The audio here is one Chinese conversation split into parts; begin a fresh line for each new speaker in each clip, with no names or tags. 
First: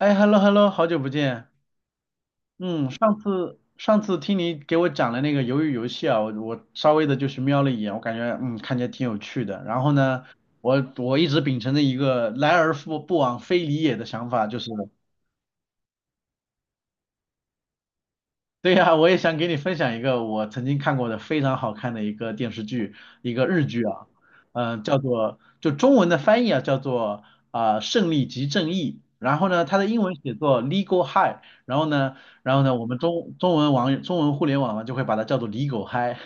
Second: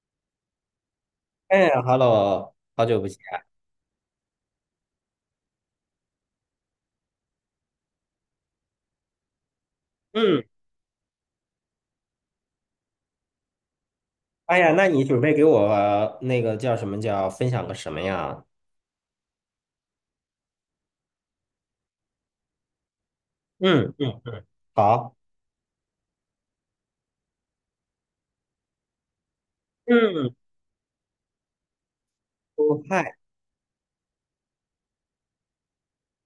哎，hello hello，好久不见。
哎，Hello，好
嗯，
久不
上
见。
次上次听你给我讲了那个鱿鱼游戏啊，我稍微的就是瞄了一眼，我感觉嗯看起来挺有趣的。然后呢，
嗯。
我一直秉承着一个来而复不往非礼也的想法，就
哎
是。
呀，那你准备给我那个叫什么叫分享个什么呀？
对呀，我也想给你分享一个我曾经看过的非常好看的一个电视剧，一个日剧
嗯
啊，
嗯嗯。
嗯、叫
好。
做就中文的翻译啊，叫做啊、胜利即正义》，然后呢，它的英文写
嗯。
作 Legal High，然后呢，然后呢，
狗
我们
嗨。
中文网中文互联网呢就会把它叫做 Legal High，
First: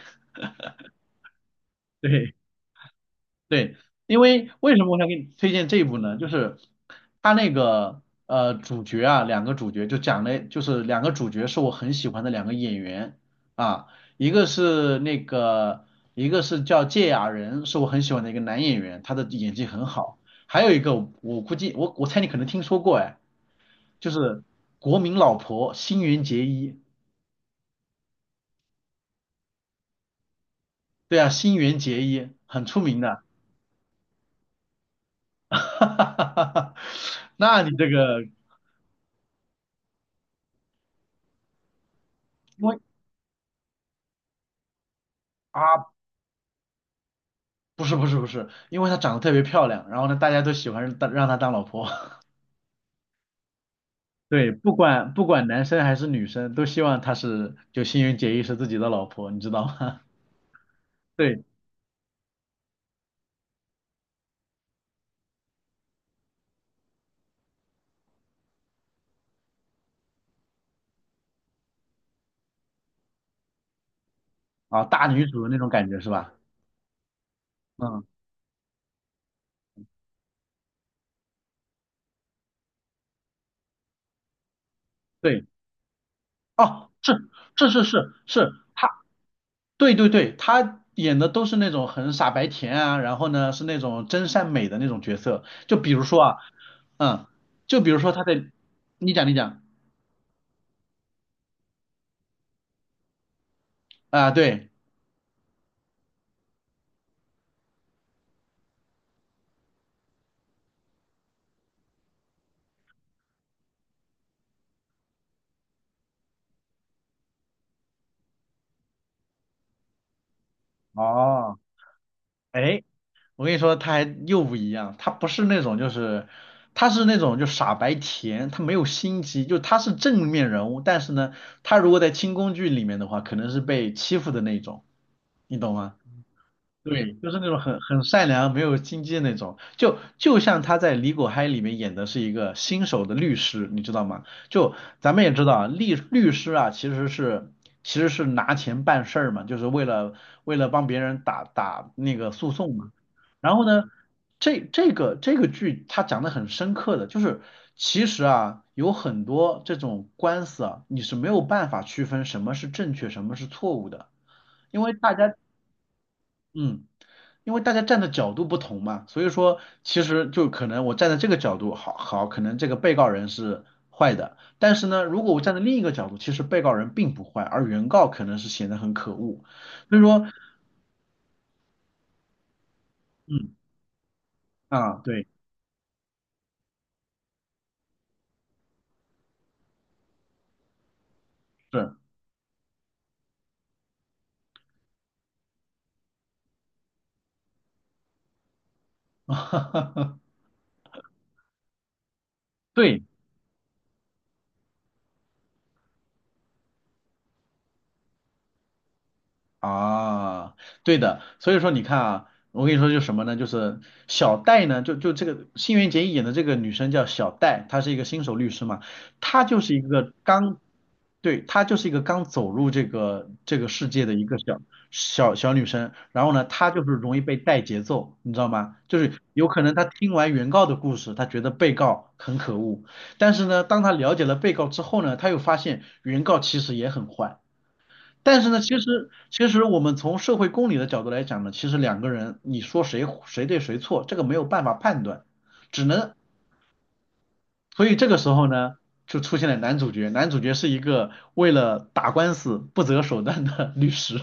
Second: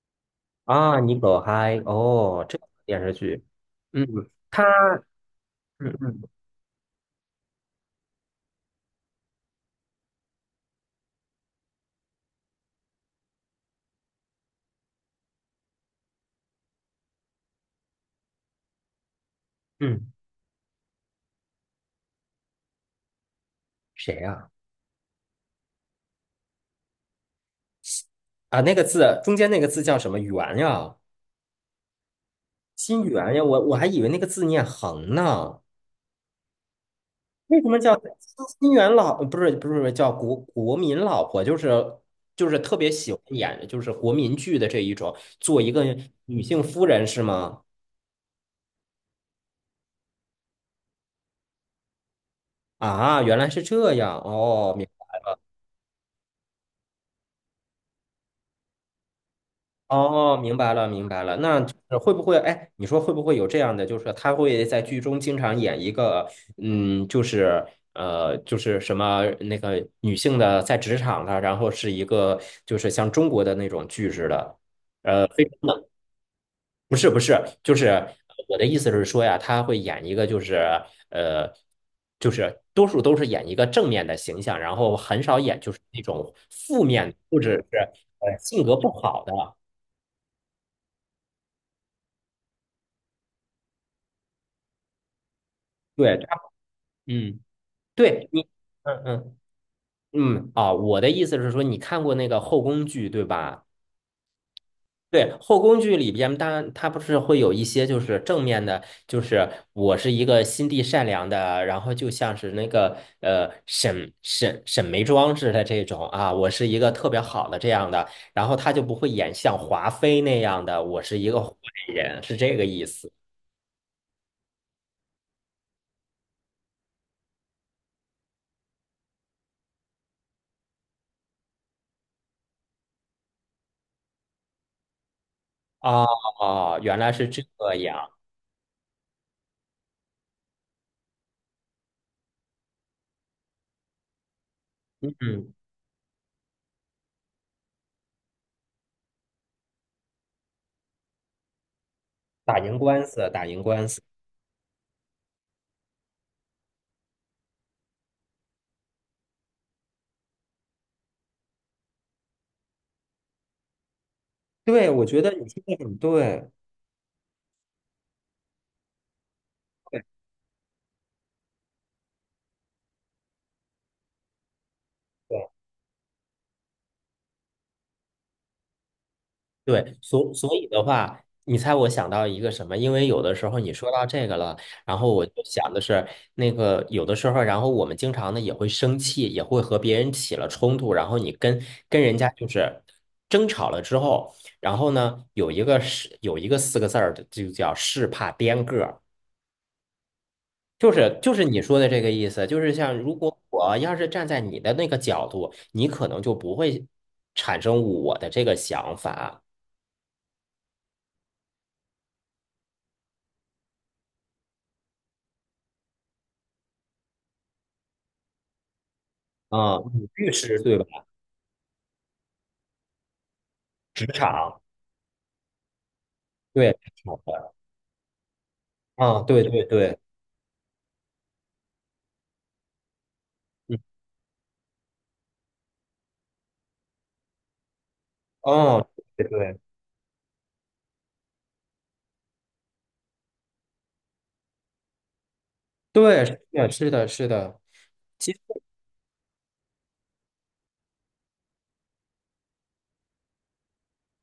啊，你狗嗨
对。
哦，这个电视剧。
对，
嗯。
因为
他。
为什么我想给你推荐这一
嗯
部呢？
嗯
就是他那个主角啊，两个主角就讲了，就是两个主角是我很喜欢的两个演员啊，一个是那个一个是叫芥雅人，是我很喜欢的一个男演员，他的演技很
嗯。
好。还有一个我估计我猜你可能听说过哎，就
谁
是
呀？
国民老婆新垣结衣，
啊，那个字中间那个字叫什么？圆呀。
对啊，新垣结衣很出名
心
的，
圆呀，我还以为那个字念横
哈
呢。
哈哈哈哈
为
那
什
你
么
这
叫
个
新元老？不是不是不是叫国民老婆？就是
因为。
特别喜欢演就是国民剧的这一种，做一个
啊，
女性夫人是吗？
不是，因为她长得特别漂亮，然后呢，大家都喜欢当让她当老婆。
啊，原来是这样
对，不
哦，
管不管男生还是女生，都希望她是就新垣结衣是自己的老婆，你知道吗？
哦，明白了明白了。
对
那就是会不会？哎，你说会不会有这样的，就是他会在剧中经常演一个，就是就是什么那个女性的在职场的，然后是一个，就是像中国的那种剧似的。
啊，大女主
非
的那
常
种感觉是吧？
不是不是，就是
嗯，
我的意思是说呀，他会演一个就是呃，就是多数都是演一个正面的形象，然后很少
对，
演就是那种负
哦，
面
是
或者是
是是是是，
性格
她，
不好的。
对对对，她演的都是那种很傻白甜啊，然后呢是那种真善美的那种角色，就比如
对。
说啊，
他。
嗯，
嗯。
就比如说她
对
的，
你。嗯
你讲你
嗯
讲
嗯。啊，我的意思是说，你看过那个后宫剧对吧？
啊，对，
对，后宫剧里边，当然它不是会有一些就是正面的，就是我是一个心地善良的，然后就像是那个沈眉庄似的这种。啊，我是一个特别好的这样的，然后他就不会演像华妃那样的，我是一个坏
哦，
人，是这个
哎。
意思。
我跟你说，他还又不一样，他不是那种就是，他是那种就傻白甜，他没有心机，就他是正面人物，但是呢，他如果在清宫剧里面的话，可能是被欺负的那种，你懂吗？
哦哦，原来
对，
是
就是
这
那种很
样。
善良、没有心机的那种，就像他在《李果嗨》里面演的是一个新手的律师，你知道吗？就咱们也知
嗯。
道啊，律师啊，其实是其实是拿钱办事儿嘛，就是为了为了帮别人打那个诉
打
讼
赢
嘛。
官司，打
然
赢
后呢，
官司。
这个剧它讲的很深刻的，就是其实啊，有很多这种官司啊，你是没有办法区分什么是正确，什么是错误的，因
对，
为
我
大
觉得
家
你说的很对。
嗯，因为大家站的角度不同嘛，所以说其
对
实就可能我站在这个角度好，可能这个被告人是坏的，但是呢，如果我站在另一个角度，其实被告人并不坏，而原告可能是显得很可恶，
对，
所以说，
所以的话，你猜我想到一个什么？因为有的时
嗯
候你说到这个了，
啊，
然后
对，
我就想的是，那个有的时候，然后我们经常呢也会生气，也会和别人起了冲突，然后你跟
是，
跟人家就是争吵了之后，然后呢有一个是有一个四个字儿的，就叫是怕颠个儿，就是你说的这个意思，就是像
对，
如果我要是站在你的那个角度，你可能就不会产生我的这个想法。
啊，对的，所以说你看啊，我跟你说就是什么呢？就是小戴呢，就这个新垣结衣演的这个女生叫小戴，她是一个新手律师嘛，她就是
啊，
一
你
个
律
刚，
师对吧？
对，她就是一个刚走入这个世界
职
的一个小
场。
小女生，然后呢，她
对，
就是容
好
易被
的。
带节奏，你知道吗？就是
啊，对
有可
对
能她
对。
听完原告的故事，她觉得被告很可恶，但是呢，
嗯。
当她了解了被告之后呢，她又发现原告其实也很坏。但是呢，其
哦，
实
对
其
对。
实我们从社会公理的角度来讲呢，其实两个人你说谁对谁错，这个没有办法判断，只能
对，是的，是的，是的。
所以这个时
其实
候呢，就出现了男主角，男主角是一个为了打官司不择手段的 律师，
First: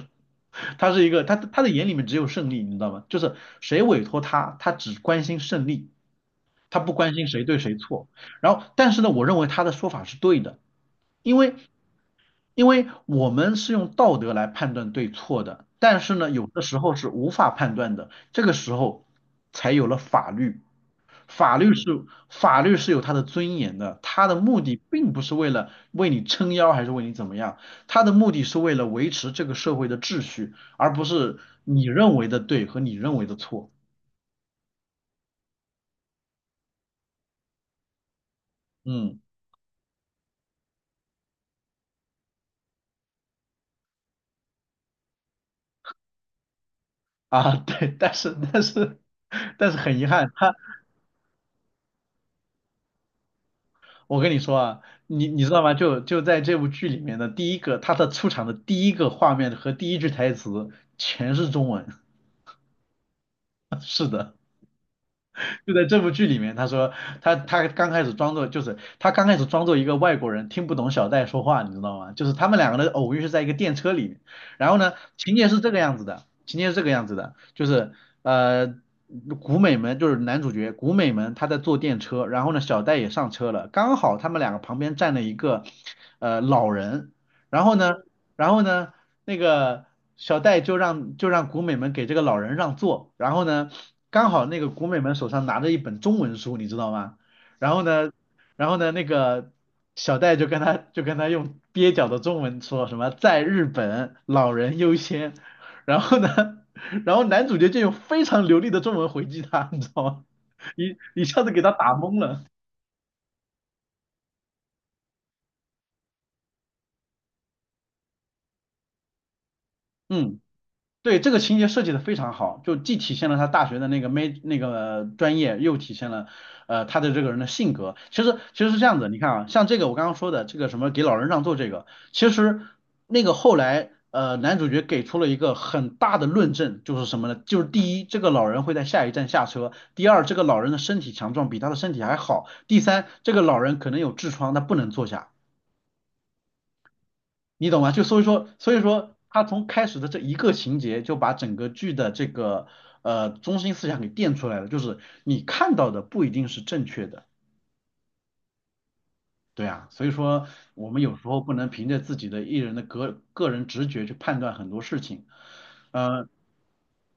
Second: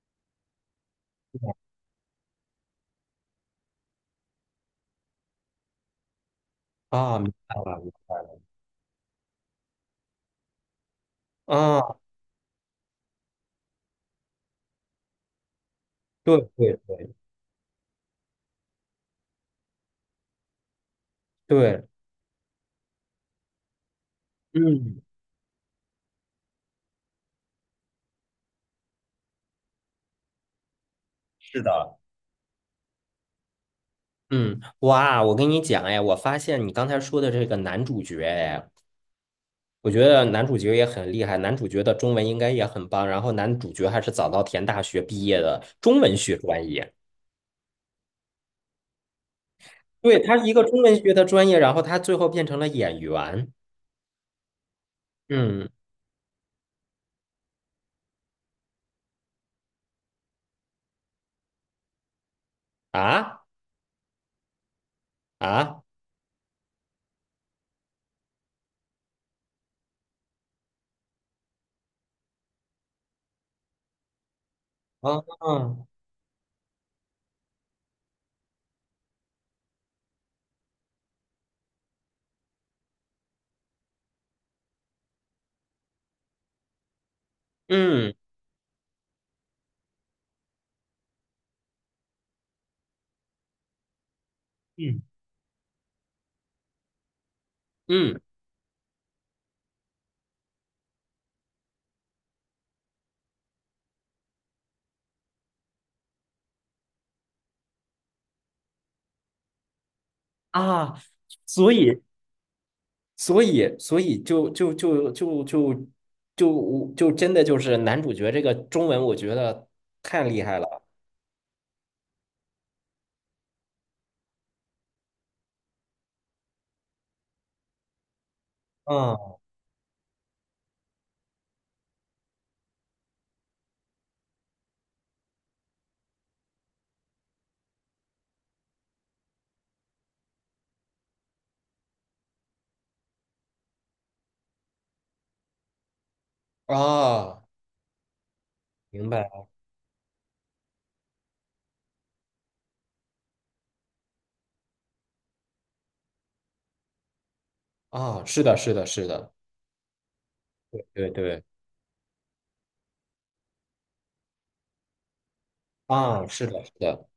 他是一个他的眼里面只有胜利，你知道吗？就是谁委托他，他只关心胜利，他不关
啊，
心
明
谁
白
对谁
了，明
错。
白了。
然后，但是呢，我认为他的说法是对的，因为
啊，
因为我们是用道德来判断对错的，但是呢，
对
有的
对
时候是
对
无法判断的，这个时候才有了法律。法律嗯
对。
是法律是有它的尊严的，它的目的
嗯，
并不是为了为你撑腰还是为你怎么样，它的目的是为了维持这个社会的秩序，而不是
是的。
你认为的对和你认为的错。
嗯，哇，我跟你讲，哎，我发现你刚才说的这个男主角，哎，
嗯
我觉得男主角也很厉害，男主角的中文应该也很棒，然后男主角还是早稻田大学毕业的中文学专业。
啊，对，但是但是很遗
对，
憾，
他是
它
一个中文学的专业，然后他最后变成了演员。
我跟你说啊，你你知道
嗯。
吗？就在这部剧里面的第一个，他的出场的第一个画面和第一句台词全是中文。
啊。
是的。就
啊
在这部剧里面，他说他刚开始装作就是他刚开始装作一个外国人听不懂小戴说话，你知道吗？就是他们两个的偶遇是在一个电车里面，然后呢，情
啊。
节是这个样子的，情节是这个样子的，就是呃。古美门就是男主角古美门，他在坐电车，然后呢，小戴也上车了，刚好他们两个旁边站了一个老人，然后呢，
嗯
然后呢，那个小戴就让古美们给这个老人让座，然后呢，刚好那个古美
嗯
们手上拿着一本中文书，你知道吗？然后呢，
嗯。
然后呢，那个小戴就跟他用蹩脚的中文说什么在日本老人优先，然后呢，然后男主角就用非常流利的中文回击他，你知道吗？
啊，
一下子给他
所嗯
打
以
懵了，
所以就真的就是男主角这个中文，我觉得太
嗯。
厉害了。
对，这个情节设计的非常好，就既体现了他大学的那个没那个专业，又体现了他的这个人的性格。其实是这样子，你看
嗯。
啊，像这个我刚刚说的这个什么给老人让座这个，其实那个后来男主角给出了一个很大的论证，就是什么呢？就是第一，这个老人会在下一站下车；第二，这个老人的身体强壮，比他的身体还好；第三，这个老人可能有痔疮，他不能坐下。
啊！
你懂吗？就所以说，所以
明
说
白。
他从开始的这一个情节就把整个剧的这个中心思想给垫出来了，就是你看到的不一定是正确的，
啊，是的，是的，是的。
对啊，所以说我们
对
有时候
对。
不能凭着自己的艺人的个人直觉去判断很多事情，
啊，
呃，
是的，是的。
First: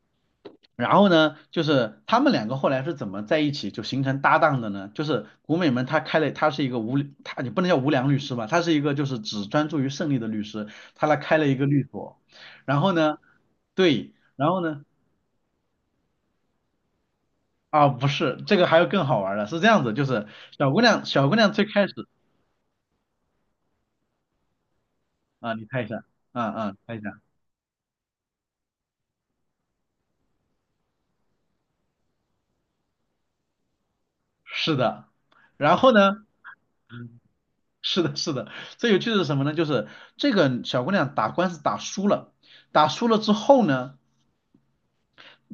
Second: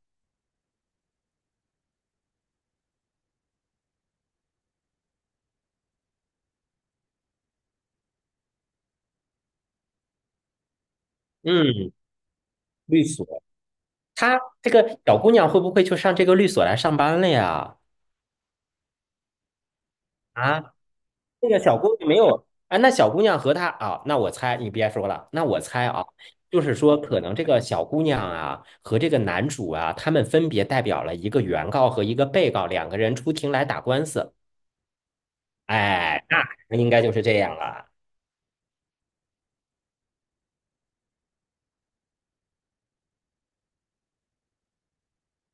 然后呢，就是他们两个后来是怎么在一起就形成搭档的呢？就是古美门他开了，他是一个无，他你不能叫无良律师吧，他是一个就是只专注于胜利的律师，他来开了一个律
嗯。
所。然后
律
呢，
所。
对，
她
然后
这
呢，
个小姑娘会不会就上这个律所来上班了呀？
啊不是，这个还有更好玩儿的，是这样子，就是
啊？
小姑
那
娘
个
最
小
开
姑娘
始
没有，哎，那小姑娘和她啊，那我猜你别说了，那
啊，
我
你猜
猜
一
啊，
下，啊
就是
啊，猜
说
一
可
下，
能这个小姑娘啊和这个男主啊，他们分别代表了一个原告和一个被告两个人出庭来打官司。
是的。然后呢，
哎，那应该就是这样了。
是的，最有趣的是什么呢？就是这个小姑娘打官司打输了，打输了之后呢。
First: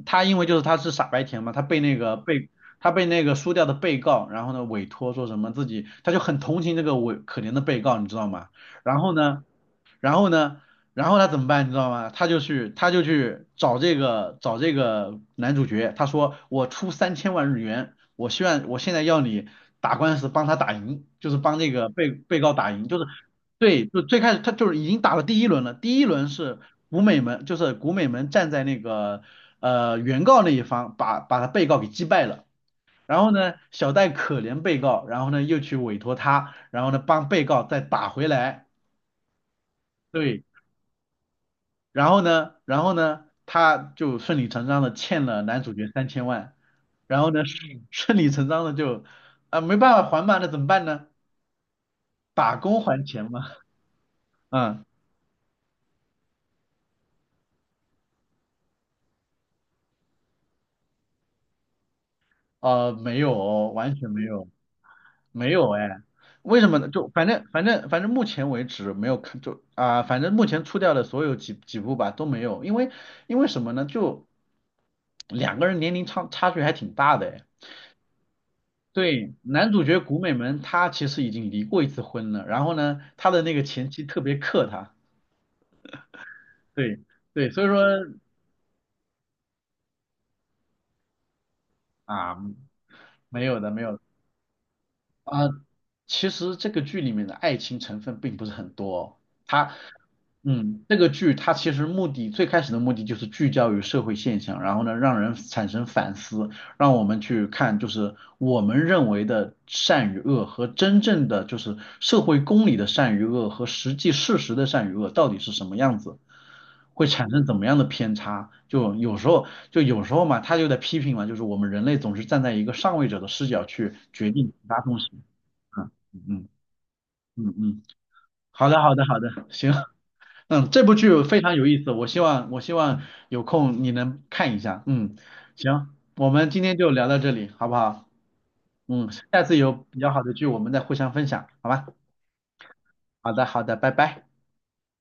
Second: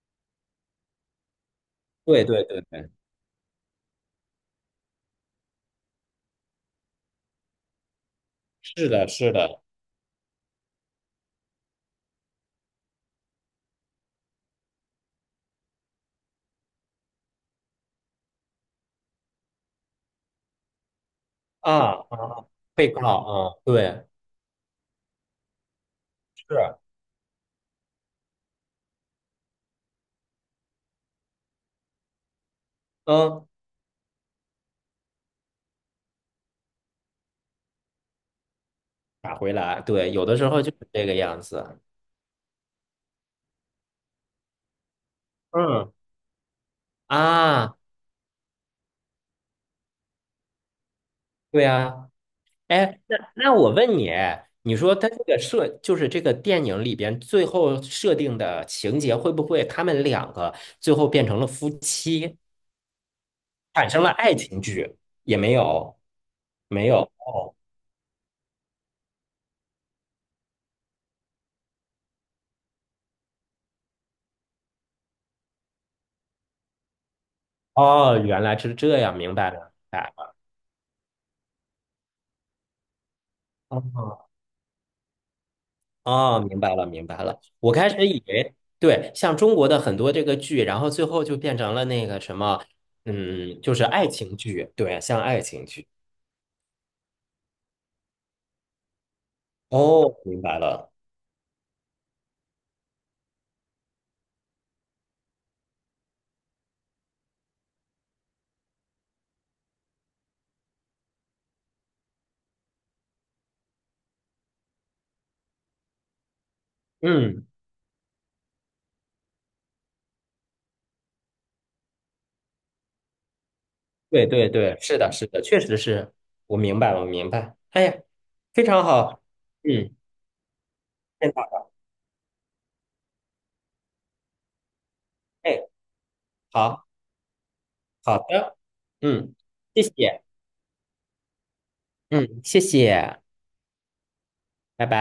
他因为就是他是傻白甜嘛，
对对对
他
对，
被那个输掉的被告，然后呢委托说什么自己，他就很同情这个可怜的被告，你知道吗？
是
然
的，
后
是
呢，
的。
然后呢，然后他怎么办，你知道吗？他就去找这个男主角，他说我出3000万日元，我希望我现在要你打官司帮他打赢，就是帮这
啊
个
啊，
被
啊，
告打赢，
被
就
告
是。
啊。
对，就
对。
最开始他就是已经打了第一轮了，第一轮是
是。
古美门，就是古美门站在那个原告那一方把他被告给击败了，然后
嗯。
呢小戴可怜被告，然后呢又去委托他，然后呢帮被告再打回来，
打回来。对，有的
对，
时候就是这个样子。
然后呢他就顺理成章的欠了男主角
嗯。
三千万，然后呢
啊，
顺理成章的就啊、没办法还嘛，那怎么办呢？
对呀。
打工
哎，
还
那
钱嘛，
那我问你，你
嗯。
说他这个就是这个电影里边最后设定的情节，会不会他们两个最后变成了夫妻，
没有哦，
产
完
生
全
了
没
爱
有，
情剧？也
没
没
有
有，
哎，为什么
没
呢？
有。
就反正
哦，
反正反正目前为止没有看，就啊、反正目前出掉的所有几部吧都没有，因为因为什么呢？就两个人年龄差距还挺大的哎。
哦，原来是这样，
对，
明白了，
男
明
主角
白
古美
了。
门他其实已经离过一次婚了，然后呢，他的那个前妻特
哦，
别克他，
哦，明白了，
对
明白了。
对，所以
我
说
开始以为，对，像中国的很多这个剧，然后最后就变成了那个
啊，
什么，就
没
是
有的
爱情剧。对，像爱
啊。
情剧。
其实这个剧里面的爱情成分并不是很多哦，他。
哦，明白
嗯，
了。
这个剧它其实最开始的目的就是聚焦于社会现象，然后呢，让人产生反思，让我们去看就是我们认为的善与恶和真正的就是社会公理的善与恶和实际事实的善与恶到底是什么样子，会产生
嗯。
怎么样的偏差。就有时候嘛，他就在批评嘛，就是我们人类总是站在一个上位者的视角去
对
决定
对
其
对，
他东
是
西。
的，是的，确实
嗯
是。
嗯嗯
我明白我明白。
嗯。
哎
嗯
呀，非
好的，
常
好的，好
好。
的，行，
嗯，
嗯，这部剧
太
非
好
常有
了。
意思，我希望有空你能看一下，嗯，
哎，
行，我们今天
好
就聊到这里，好不好？
好的。
嗯，
嗯，
下次有
谢
比较好
谢。
的剧我们再互相分享，好吧？
嗯，谢谢。
好的，好的，拜拜。
拜拜。